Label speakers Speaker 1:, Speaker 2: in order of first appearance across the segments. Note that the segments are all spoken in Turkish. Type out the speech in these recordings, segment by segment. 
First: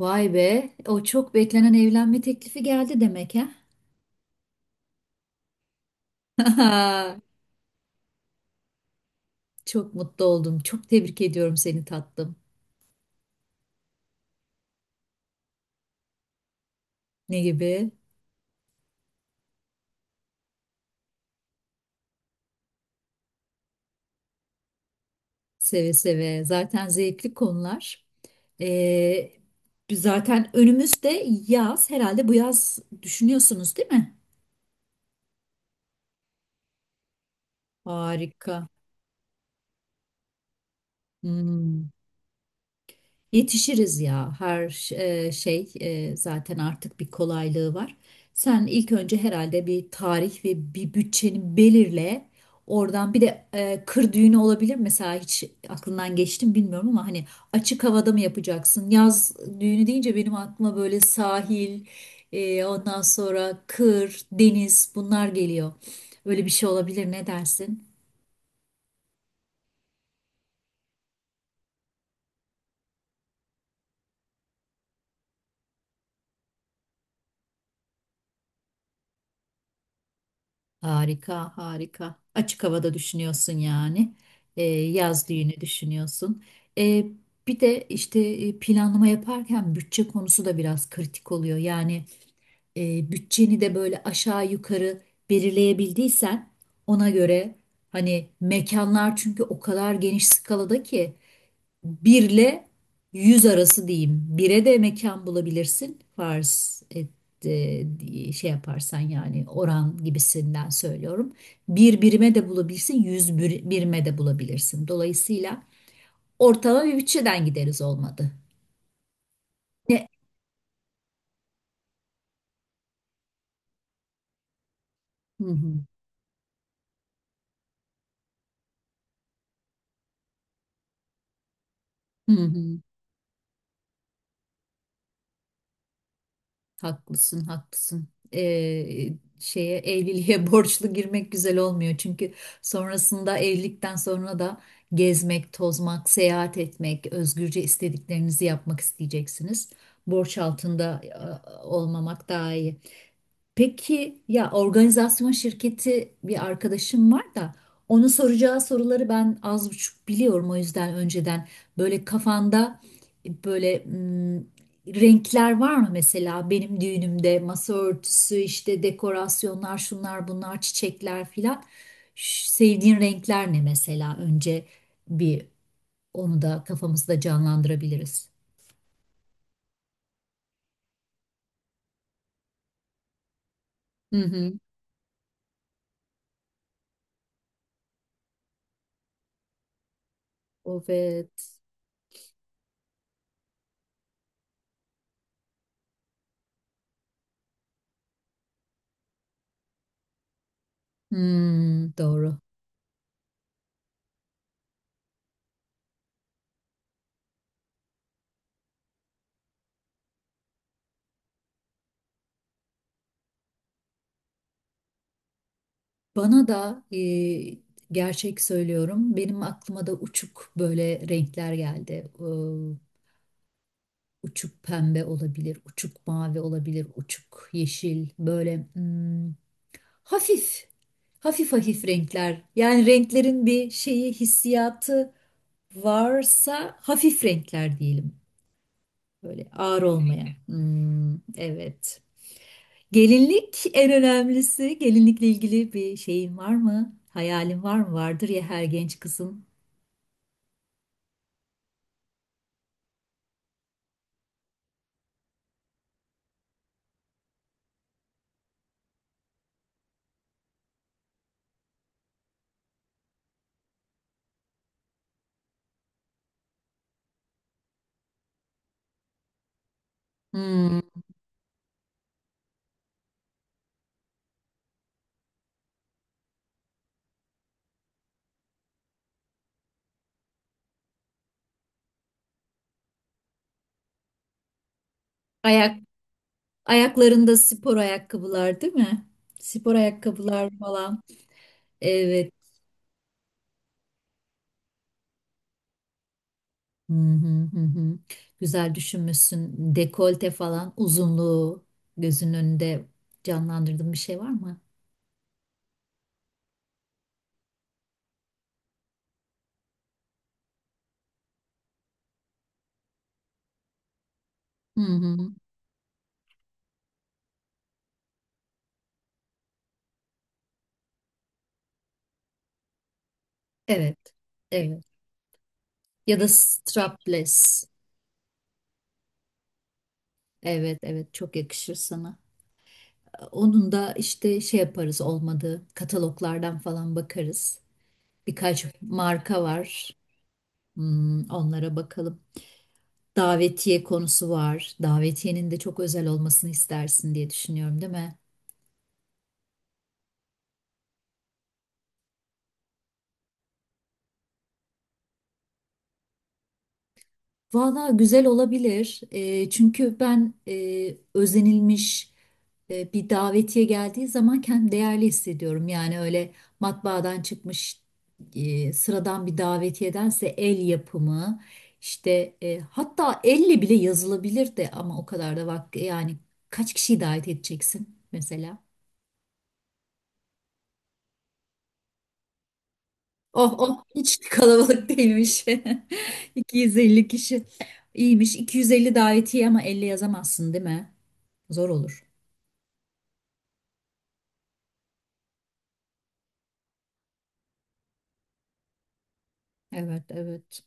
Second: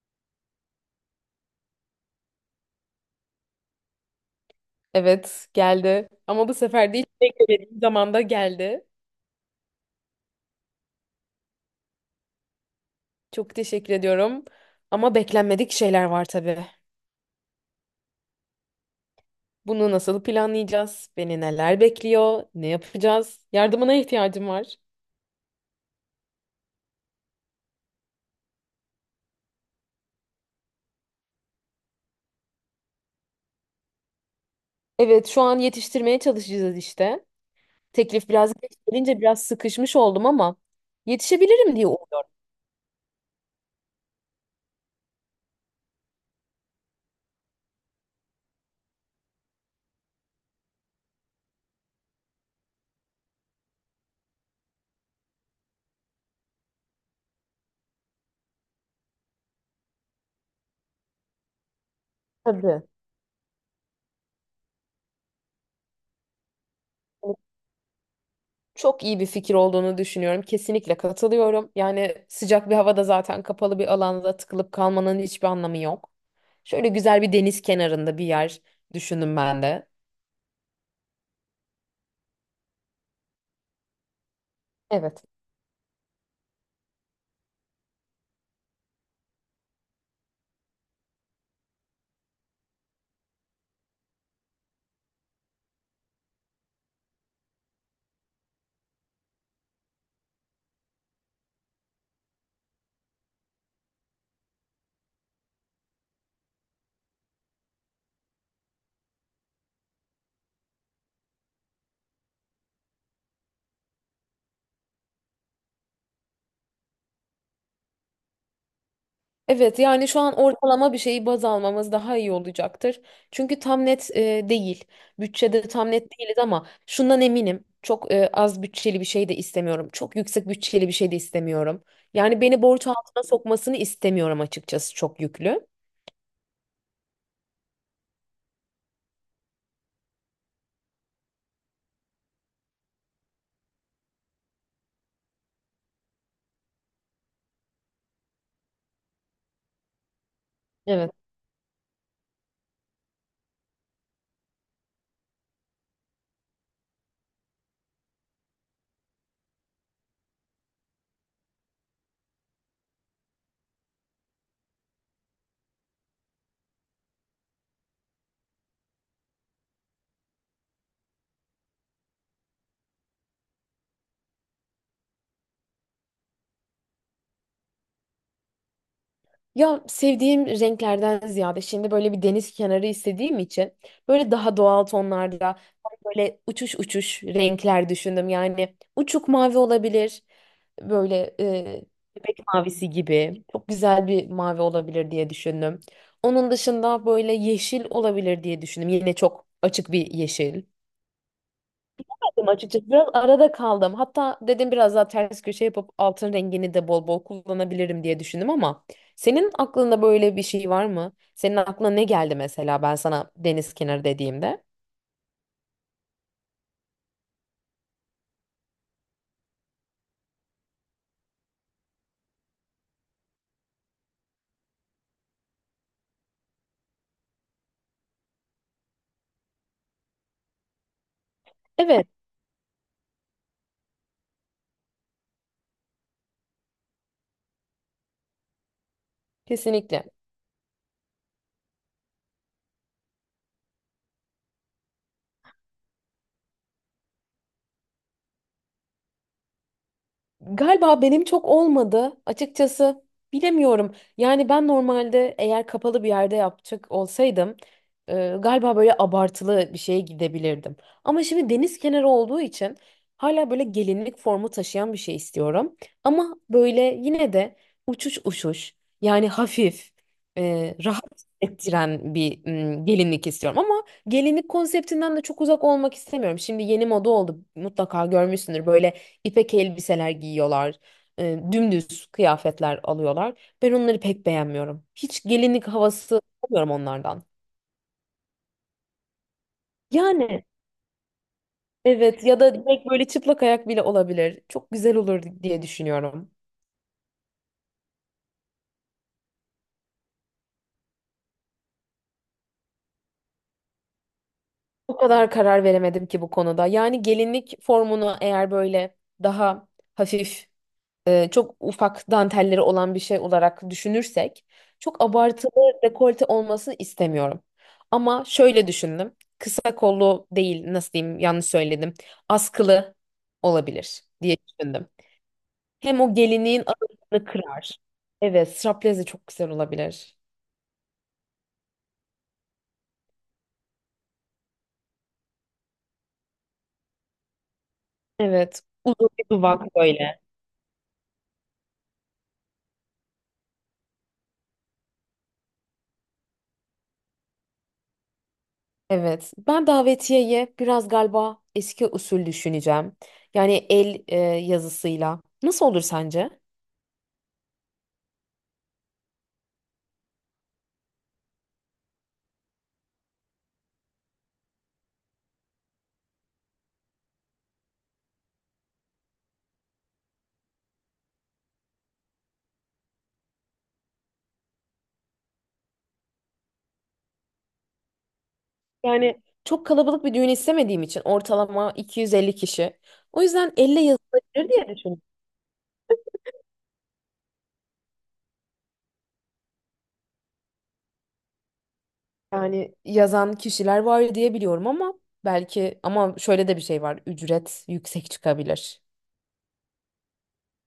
Speaker 1: Vay be, o çok beklenen evlenme teklifi geldi demek ha?
Speaker 2: Evet, geldi. Ama bu sefer değil, beklediğim zamanda geldi.
Speaker 1: Çok mutlu oldum. Çok tebrik ediyorum seni tatlım.
Speaker 2: Çok teşekkür ediyorum. Ama beklenmedik şeyler var tabii.
Speaker 1: Ne gibi?
Speaker 2: Bunu nasıl planlayacağız? Beni neler bekliyor? Ne yapacağız? Yardımına ihtiyacım var.
Speaker 1: Seve seve. Zaten zevkli konular. Ee, Biz zaten önümüzde yaz. Herhalde bu yaz düşünüyorsunuz, değil mi?
Speaker 2: Evet, şu an yetiştirmeye çalışacağız işte. Teklif biraz
Speaker 1: Harika.
Speaker 2: geç gelince biraz sıkışmış oldum ama yetişebilirim diye
Speaker 1: Hmm.
Speaker 2: umuyorum.
Speaker 1: Yetişiriz ya her zaten artık bir kolaylığı var. Sen ilk önce herhalde bir tarih ve bir bütçeni belirle. Oradan bir de kır düğünü olabilir mesela, hiç aklından geçti mi bilmiyorum ama hani açık havada mı yapacaksın? Yaz düğünü deyince benim aklıma böyle sahil,
Speaker 2: Tabii.
Speaker 1: ondan sonra kır, deniz bunlar geliyor. Öyle bir şey olabilir, ne
Speaker 2: Hani,
Speaker 1: dersin?
Speaker 2: çok iyi bir fikir olduğunu düşünüyorum. Kesinlikle katılıyorum. Yani sıcak bir havada zaten kapalı bir alanda tıkılıp kalmanın hiçbir anlamı yok. Şöyle güzel bir deniz kenarında bir yer düşündüm ben de.
Speaker 1: Harika, harika. Açık havada düşünüyorsun yani.
Speaker 2: Evet.
Speaker 1: Yaz düğünü düşünüyorsun. Ee, Bir de işte planlama yaparken bütçe konusu da biraz kritik oluyor. Yani bütçeni de böyle aşağı yukarı belirleyebildiysen, ona göre hani mekanlar, çünkü o kadar geniş skalada ki 1 ile 100 arası diyeyim. 1'e de mekan bulabilirsin. Farz et, diye şey yaparsan, yani oran gibisinden söylüyorum. Bir birime de bulabilirsin, 100 birime de bulabilirsin. Dolayısıyla ortalama bir bütçeden gideriz olmadı.
Speaker 2: Evet,
Speaker 1: Ne?
Speaker 2: yani şu an ortalama bir şeyi baz almamız daha iyi olacaktır. Çünkü tam net değil.
Speaker 1: Hı
Speaker 2: Bütçede
Speaker 1: hı.
Speaker 2: tam net değiliz ama şundan eminim. Çok az bütçeli bir şey de istemiyorum. Çok yüksek bütçeli bir şey de istemiyorum.
Speaker 1: Hı
Speaker 2: Yani beni
Speaker 1: hı.
Speaker 2: borç altına sokmasını istemiyorum, açıkçası çok yüklü.
Speaker 1: Haklısın, haklısın. Ee, Şeye, evliliğe borçlu girmek güzel olmuyor. Çünkü sonrasında, evlilikten sonra da gezmek, tozmak, seyahat etmek, özgürce istediklerinizi yapmak isteyeceksiniz. Borç altında olmamak daha iyi. Peki ya organizasyon şirketi bir arkadaşım var da, onun soracağı soruları ben az buçuk biliyorum, o yüzden önceden böyle kafanda böyle renkler var mı mesela, benim düğünümde masa örtüsü, işte dekorasyonlar, şunlar bunlar, çiçekler filan. Sevdiğin renkler ne mesela? Önce bir onu da kafamızda canlandırabiliriz.
Speaker 2: Ya, sevdiğim renklerden ziyade şimdi böyle bir deniz kenarı istediğim için
Speaker 1: Hı
Speaker 2: böyle
Speaker 1: hı.
Speaker 2: daha doğal tonlarda, böyle uçuş uçuş renkler düşündüm. Yani uçuk mavi olabilir. Böyle
Speaker 1: Evet.
Speaker 2: bebek mavisi gibi çok güzel bir mavi olabilir diye düşündüm. Onun dışında böyle yeşil olabilir diye düşündüm. Yine çok açık bir yeşil
Speaker 1: Hmm, doğru.
Speaker 2: açıkçası. Biraz arada kaldım. Hatta dedim biraz daha ters köşe yapıp altın rengini de bol bol kullanabilirim diye düşündüm, ama senin aklında böyle bir şey var mı? Senin aklına ne geldi mesela ben sana deniz kenarı dediğimde?
Speaker 1: Bana da gerçek söylüyorum, benim aklıma da uçuk böyle renkler geldi. Uçuk pembe olabilir, uçuk mavi olabilir, uçuk yeşil. Böyle hafif, hafif hafif
Speaker 2: Evet,
Speaker 1: renkler. Yani renklerin bir şeyi, hissiyatı varsa, hafif renkler diyelim. Böyle ağır
Speaker 2: kesinlikle.
Speaker 1: olmayan. Kesinlikle. Hmm, evet. Gelinlik en önemlisi. Gelinlikle ilgili bir şeyin var mı? Hayalin var mı? Vardır ya, her genç kızın.
Speaker 2: Galiba benim çok olmadı. Açıkçası bilemiyorum. Yani ben normalde eğer kapalı bir yerde yapacak olsaydım, galiba böyle abartılı bir şeye gidebilirdim. Ama şimdi deniz kenarı olduğu için hala böyle gelinlik formu taşıyan bir şey istiyorum. Ama böyle yine de uçuş uçuş, yani hafif,
Speaker 1: Hmm.
Speaker 2: rahat ettiren bir gelinlik istiyorum. Ama gelinlik konseptinden de çok uzak olmak istemiyorum. Şimdi yeni moda oldu, mutlaka görmüşsündür böyle. İpek elbiseler giyiyorlar. Dümdüz kıyafetler alıyorlar. Ben onları pek beğenmiyorum. Hiç gelinlik
Speaker 1: Ayak,
Speaker 2: havası alamıyorum onlardan.
Speaker 1: Ayaklarında spor ayakkabılar değil mi? Spor
Speaker 2: Yani
Speaker 1: ayakkabılar falan.
Speaker 2: evet,
Speaker 1: Evet.
Speaker 2: ya da direkt böyle çıplak ayak bile olabilir. Çok güzel olur diye düşünüyorum.
Speaker 1: Hı hı, hı hı. Güzel düşünmüşsün. Dekolte falan, uzunluğu gözünün önünde canlandırdığın bir şey var mı?
Speaker 2: O kadar karar veremedim ki bu konuda. Yani gelinlik formunu eğer böyle daha hafif, çok ufak dantelleri olan bir şey olarak düşünürsek
Speaker 1: Hı
Speaker 2: çok
Speaker 1: hı.
Speaker 2: abartılı dekolte olmasını istemiyorum. Ama şöyle düşündüm. Kısa kollu değil, nasıl diyeyim, yanlış söyledim. Askılı
Speaker 1: Evet.
Speaker 2: olabilir diye
Speaker 1: Evet.
Speaker 2: düşündüm. Hem o
Speaker 1: Ya da
Speaker 2: gelinliğin ağırlığını
Speaker 1: strapless.
Speaker 2: kırar. Evet, straplez de çok güzel olabilir.
Speaker 1: Evet, evet, çok yakışır sana. Onun da işte şey yaparız olmadı. Kataloglardan falan bakarız.
Speaker 2: Evet,
Speaker 1: Birkaç
Speaker 2: uzun bir
Speaker 1: marka
Speaker 2: duvak
Speaker 1: var.
Speaker 2: böyle.
Speaker 1: Hmm, onlara bakalım. Davetiye konusu var. Davetiyenin de çok özel olmasını istersin diye düşünüyorum, değil mi?
Speaker 2: Evet, ben davetiyeye biraz galiba eski usul düşüneceğim. Yani el yazısıyla. Nasıl olur sence?
Speaker 1: Valla güzel olabilir. Çünkü ben özenilmiş bir davetiye geldiği zaman kendimi değerli hissediyorum. Yani öyle matbaadan çıkmış sıradan bir davetiyedense el yapımı işte hatta elle bile yazılabilir de, ama o kadar da vakti, yani kaç kişiyi davet edeceksin mesela?
Speaker 2: Yani çok kalabalık bir düğün istemediğim için ortalama 250 kişi. O yüzden
Speaker 1: Oh
Speaker 2: elle
Speaker 1: oh, hiç
Speaker 2: yazılabilir diye
Speaker 1: kalabalık
Speaker 2: düşünüyorum.
Speaker 1: değilmiş. 250 kişi. İyiymiş. 250 davetiye ama 50 yazamazsın değil mi? Zor olur.
Speaker 2: Yani yazan kişiler var diye biliyorum ama belki, ama şöyle de bir şey var. Ücret yüksek çıkabilir.
Speaker 1: Evet, evet.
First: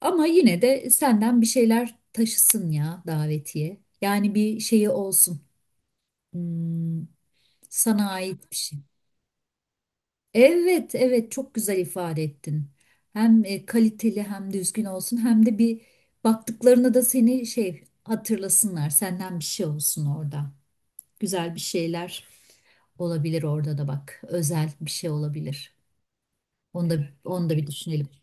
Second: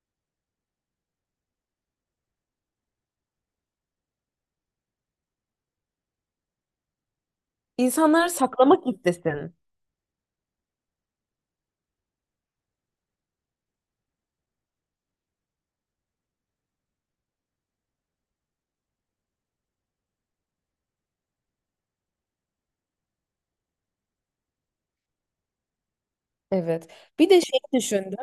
Speaker 1: Ama yine de senden bir şeyler taşısın ya davetiye. Yani bir şeyi olsun. Hmm, sana
Speaker 2: İnsanlar
Speaker 1: ait bir şey.
Speaker 2: saklamak istesin.
Speaker 1: Evet, evet, çok güzel ifade ettin. Hem kaliteli, hem düzgün olsun, hem de bir baktıklarına da seni şey hatırlasınlar. Senden bir şey olsun orada. Güzel bir şeyler olabilir orada da bak. Özel bir şey olabilir.
Speaker 2: Evet.
Speaker 1: Onu da,
Speaker 2: Bir de
Speaker 1: onu da
Speaker 2: şey
Speaker 1: bir düşünelim.
Speaker 2: düşün.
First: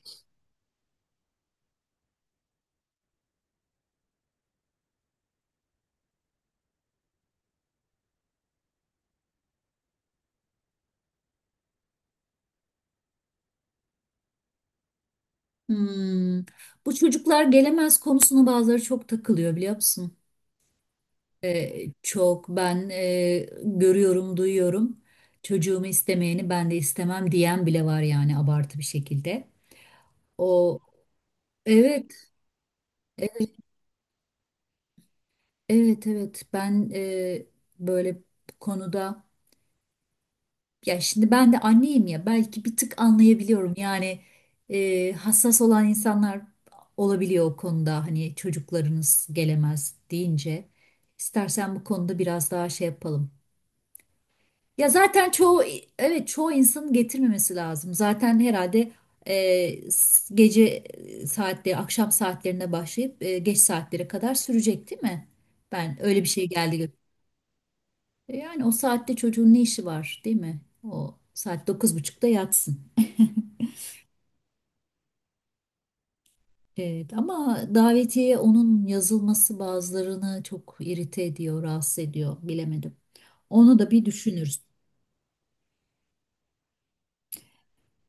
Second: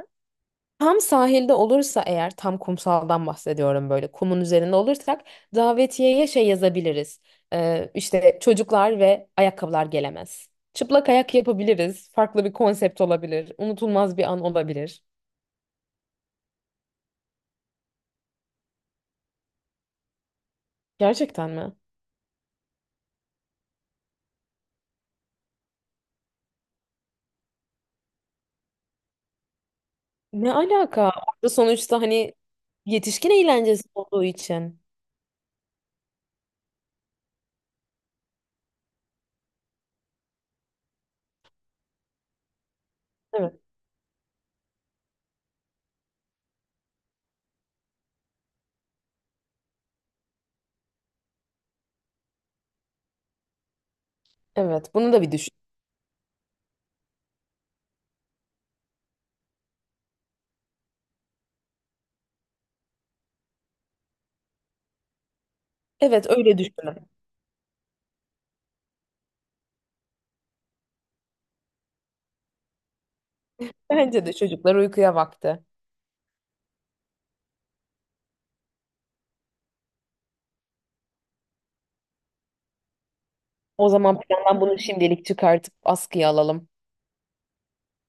Speaker 2: Tam sahilde olursa, eğer tam kumsaldan bahsediyorum, böyle kumun üzerinde olursak davetiyeye şey yazabiliriz. İşte çocuklar ve ayakkabılar gelemez. Çıplak ayak yapabiliriz. Farklı bir konsept olabilir. Unutulmaz bir an olabilir.
Speaker 1: Hmm. Bu çocuklar gelemez konusuna bazıları çok takılıyor, biliyor musun?
Speaker 2: Gerçekten mi?
Speaker 1: Çok ben görüyorum, duyuyorum. Çocuğumu istemeyeni ben de istemem diyen bile var, yani abartı bir şekilde.
Speaker 2: Ne
Speaker 1: O
Speaker 2: alaka? Orada sonuçta
Speaker 1: evet,
Speaker 2: hani yetişkin
Speaker 1: e-
Speaker 2: eğlencesi olduğu için.
Speaker 1: evet, evet. Ben böyle bu konuda. Ya şimdi ben de anneyim ya, belki bir tık
Speaker 2: Evet.
Speaker 1: anlayabiliyorum yani hassas olan insanlar olabiliyor o konuda, hani çocuklarınız gelemez deyince. İstersen bu konuda biraz daha şey yapalım. Ya
Speaker 2: Evet, bunu da
Speaker 1: zaten
Speaker 2: bir düşün.
Speaker 1: çoğu, evet, çoğu insanın getirmemesi lazım zaten herhalde. Gece saatleri, akşam saatlerine başlayıp geç saatlere kadar sürecek değil mi? Ben öyle bir
Speaker 2: Evet,
Speaker 1: şey
Speaker 2: öyle
Speaker 1: geldi.
Speaker 2: düşünün.
Speaker 1: Yani o saatte çocuğun ne işi var değil mi? O saat dokuz buçukta yatsın.
Speaker 2: Bence de çocuklar uykuya vakti.
Speaker 1: Evet, ama davetiye, onun yazılması bazılarını çok irite ediyor, rahatsız ediyor. Bilemedim. Onu
Speaker 2: O
Speaker 1: da bir
Speaker 2: zaman plandan
Speaker 1: düşünürüz.
Speaker 2: bunu şimdilik çıkartıp askıya alalım.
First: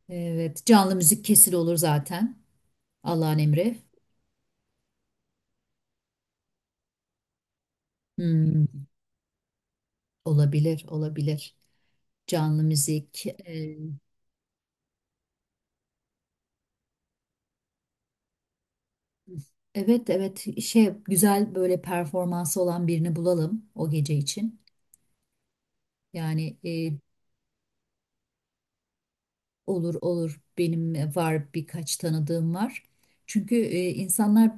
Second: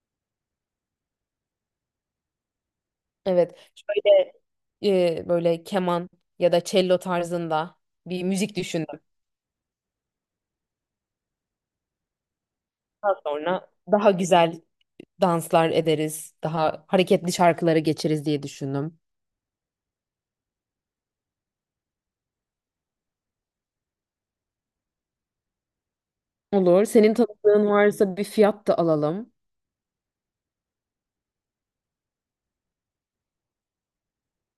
Speaker 1: Evet, canlı müzik kesil olur zaten. Allah'ın
Speaker 2: Evet.
Speaker 1: emri.
Speaker 2: Şöyle böyle keman ya da cello tarzında bir müzik
Speaker 1: Hmm,
Speaker 2: düşündüm.
Speaker 1: olabilir, olabilir. Canlı
Speaker 2: Daha
Speaker 1: müzik.
Speaker 2: sonra daha güzel danslar ederiz, daha hareketli şarkılara geçeriz diye düşündüm.
Speaker 1: Evet, evet. Şey, güzel böyle performansı olan birini bulalım o gece için. Yani
Speaker 2: Olur. Senin tanıdığın varsa bir fiyat da alalım.
Speaker 1: olur, olur. Benim var, birkaç tanıdığım var. Çünkü insanlar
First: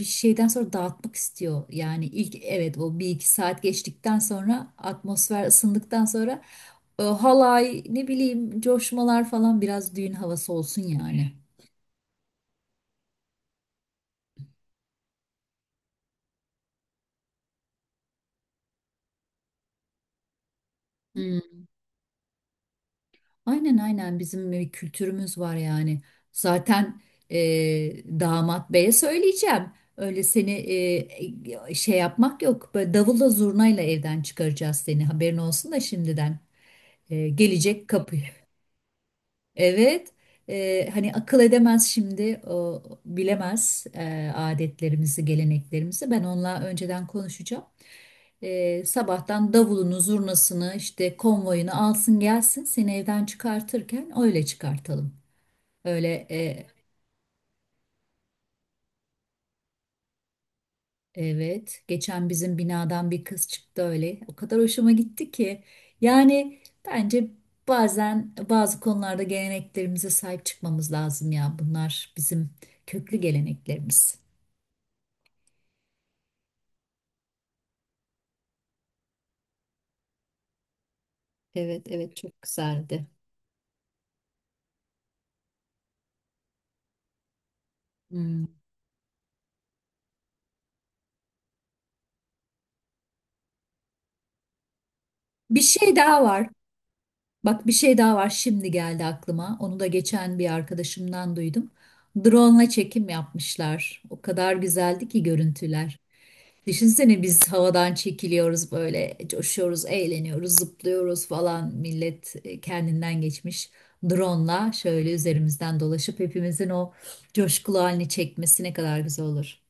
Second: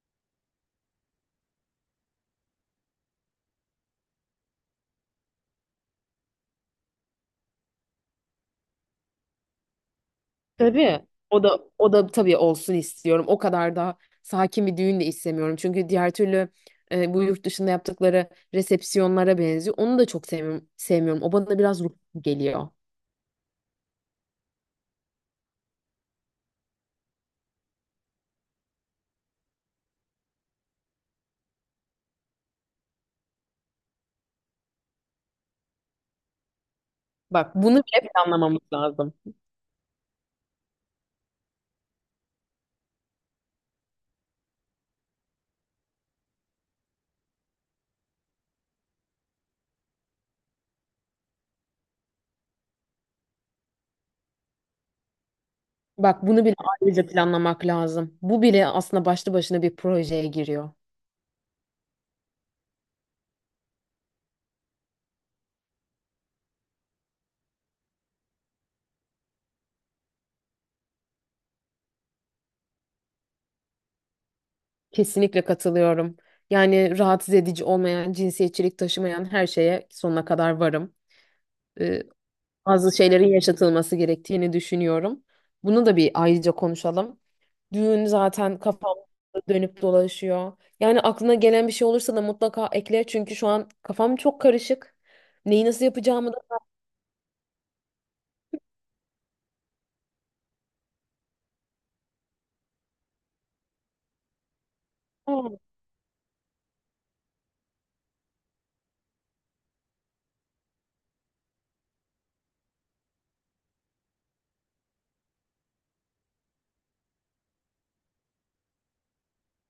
Speaker 1: bir şeyden sonra dağıtmak istiyor. Yani ilk, evet, o bir iki saat geçtikten sonra, atmosfer ısındıktan sonra halay, ne bileyim, coşmalar falan, biraz düğün havası olsun
Speaker 2: Tabii.
Speaker 1: yani.
Speaker 2: O da, o da tabii olsun istiyorum. O kadar da sakin bir düğün de istemiyorum. Çünkü diğer türlü bu yurt dışında yaptıkları resepsiyonlara benziyor. Onu da çok sevmiyorum. Sevmiyorum. O bana biraz ruh geliyor.
Speaker 1: Aynen, aynen, bizim bir kültürümüz var yani. Zaten e, damat beye söyleyeceğim. Öyle seni şey yapmak yok. Böyle davulla zurnayla evden çıkaracağız seni. Haberin olsun da şimdiden. E,
Speaker 2: Bak, bunu
Speaker 1: gelecek
Speaker 2: bile
Speaker 1: kapı.
Speaker 2: planlamamız lazım.
Speaker 1: Evet, hani akıl edemez şimdi, o bilemez adetlerimizi, geleneklerimizi. Ben onunla önceden konuşacağım. E, sabahtan davulunu, zurnasını, işte konvoyunu alsın gelsin, seni evden çıkartırken öyle çıkartalım.
Speaker 2: Bak,
Speaker 1: Öyle.
Speaker 2: bunu bile ayrıca planlamak lazım. Bu bile aslında başlı başına bir projeye giriyor.
Speaker 1: Evet, geçen bizim binadan bir kız çıktı öyle. O kadar hoşuma gitti ki. Yani bence bazen bazı konularda geleneklerimize sahip çıkmamız lazım ya. Bunlar bizim köklü geleneklerimiz.
Speaker 2: Kesinlikle katılıyorum. Yani rahatsız edici olmayan, cinsiyetçilik taşımayan her şeye sonuna kadar varım.
Speaker 1: Evet,
Speaker 2: Ee,
Speaker 1: evet, çok
Speaker 2: bazı
Speaker 1: güzeldi.
Speaker 2: şeylerin yaşatılması gerektiğini düşünüyorum. Bunu da bir ayrıca konuşalım. Düğün
Speaker 1: Hmm.
Speaker 2: zaten kafamda dönüp dolaşıyor. Yani aklına gelen bir şey olursa da mutlaka ekle. Çünkü şu an kafam çok karışık.
Speaker 1: Bir
Speaker 2: Neyi nasıl
Speaker 1: şey daha
Speaker 2: yapacağımı da...
Speaker 1: var. Bak, bir şey daha var, şimdi geldi aklıma. Onu da geçen bir arkadaşımdan duydum. Drone'la çekim yapmışlar. O kadar güzeldi ki
Speaker 2: Aa,
Speaker 1: görüntüler. Düşünsene biz havadan çekiliyoruz, böyle coşuyoruz, eğleniyoruz, zıplıyoruz falan. Millet kendinden geçmiş. Drone'la şöyle üzerimizden dolaşıp hepimizin o coşkulu halini çekmesi ne kadar güzel olur.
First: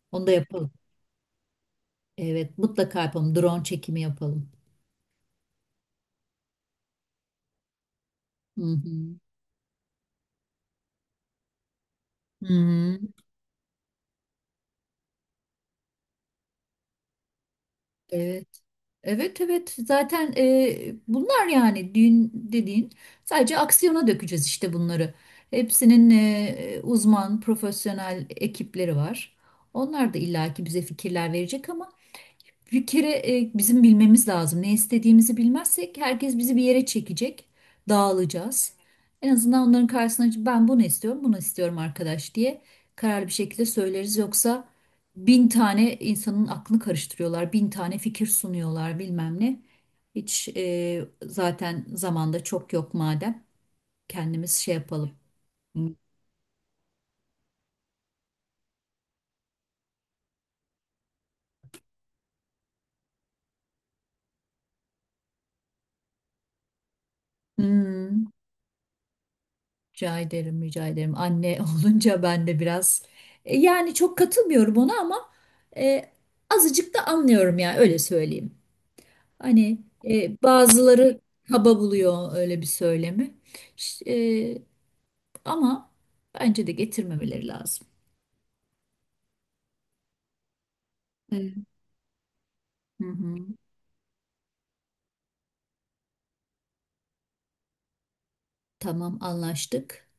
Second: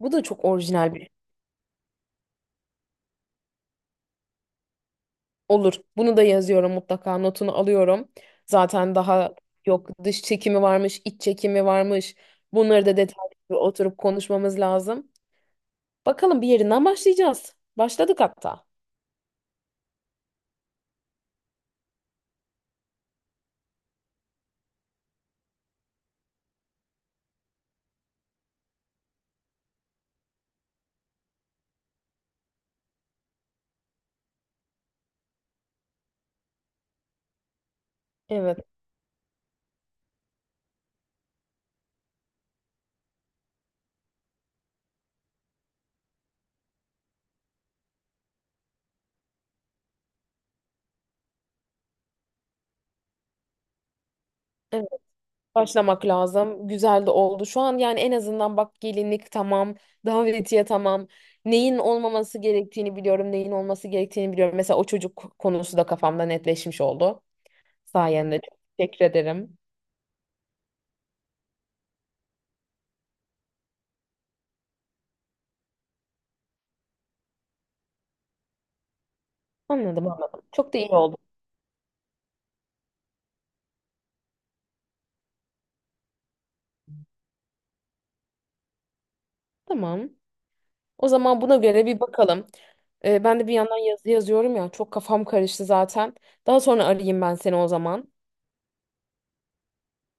Speaker 2: bu da
Speaker 1: Onu da
Speaker 2: çok
Speaker 1: yapalım.
Speaker 2: orijinal.
Speaker 1: Evet, mutlaka yapalım. Drone çekimi yapalım.
Speaker 2: Olur. Bunu da yazıyorum mutlaka. Notunu alıyorum.
Speaker 1: Hı
Speaker 2: Zaten
Speaker 1: hı.
Speaker 2: daha yok, dış çekimi varmış, iç çekimi varmış.
Speaker 1: Hı
Speaker 2: Bunları da
Speaker 1: hı.
Speaker 2: detaylı bir oturup konuşmamız lazım. Bakalım, bir yerinden başlayacağız. Başladık
Speaker 1: Evet.
Speaker 2: hatta.
Speaker 1: Evet, evet, zaten bunlar yani düğün dediğin, sadece aksiyona dökeceğiz işte bunları. Hepsinin uzman, profesyonel ekipleri var. Onlar da illaki bize fikirler verecek ama bir kere bizim bilmemiz lazım. Ne istediğimizi bilmezsek herkes bizi bir yere çekecek.
Speaker 2: Evet.
Speaker 1: Dağılacağız. En azından onların karşısına çıkıp, ben bunu istiyorum, bunu istiyorum arkadaş diye kararlı bir şekilde söyleriz. Yoksa bin tane insanın aklını karıştırıyorlar, bin tane fikir sunuyorlar bilmem ne. Hiç zaten zamanda çok yok, madem kendimiz şey yapalım.
Speaker 2: Başlamak lazım. Güzel de oldu. Şu an yani en azından bak, gelinlik tamam, davetiye tamam. Neyin olmaması gerektiğini biliyorum, neyin olması gerektiğini biliyorum. Mesela o çocuk konusu da kafamda netleşmiş oldu
Speaker 1: Hmm.
Speaker 2: sayende. Çok teşekkür ederim.
Speaker 1: Rica ederim, rica ederim. Anne olunca ben de biraz yani çok katılmıyorum ona, ama e, azıcık da anlıyorum ya, öyle söyleyeyim. Hani
Speaker 2: Anladım, anladım. Çok da iyi oldu.
Speaker 1: bazıları kaba buluyor öyle bir söylemi. Ş- e, Ama bence de getirmemeleri lazım.
Speaker 2: Tamam. O zaman
Speaker 1: Evet.
Speaker 2: buna göre bir bakalım.
Speaker 1: Hı
Speaker 2: Ee,
Speaker 1: hı.
Speaker 2: ben de bir yandan yazı yazıyorum ya. Çok kafam karıştı zaten. Daha sonra arayayım ben seni o zaman.
Speaker 1: Tamam, anlaştık.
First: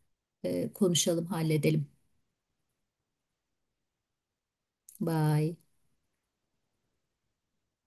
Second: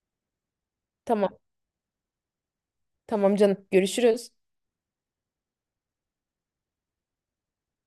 Speaker 1: E, konuşalım,
Speaker 2: Tamam.
Speaker 1: halledelim.
Speaker 2: Tamam canım. Görüşürüz.
Speaker 1: Bye.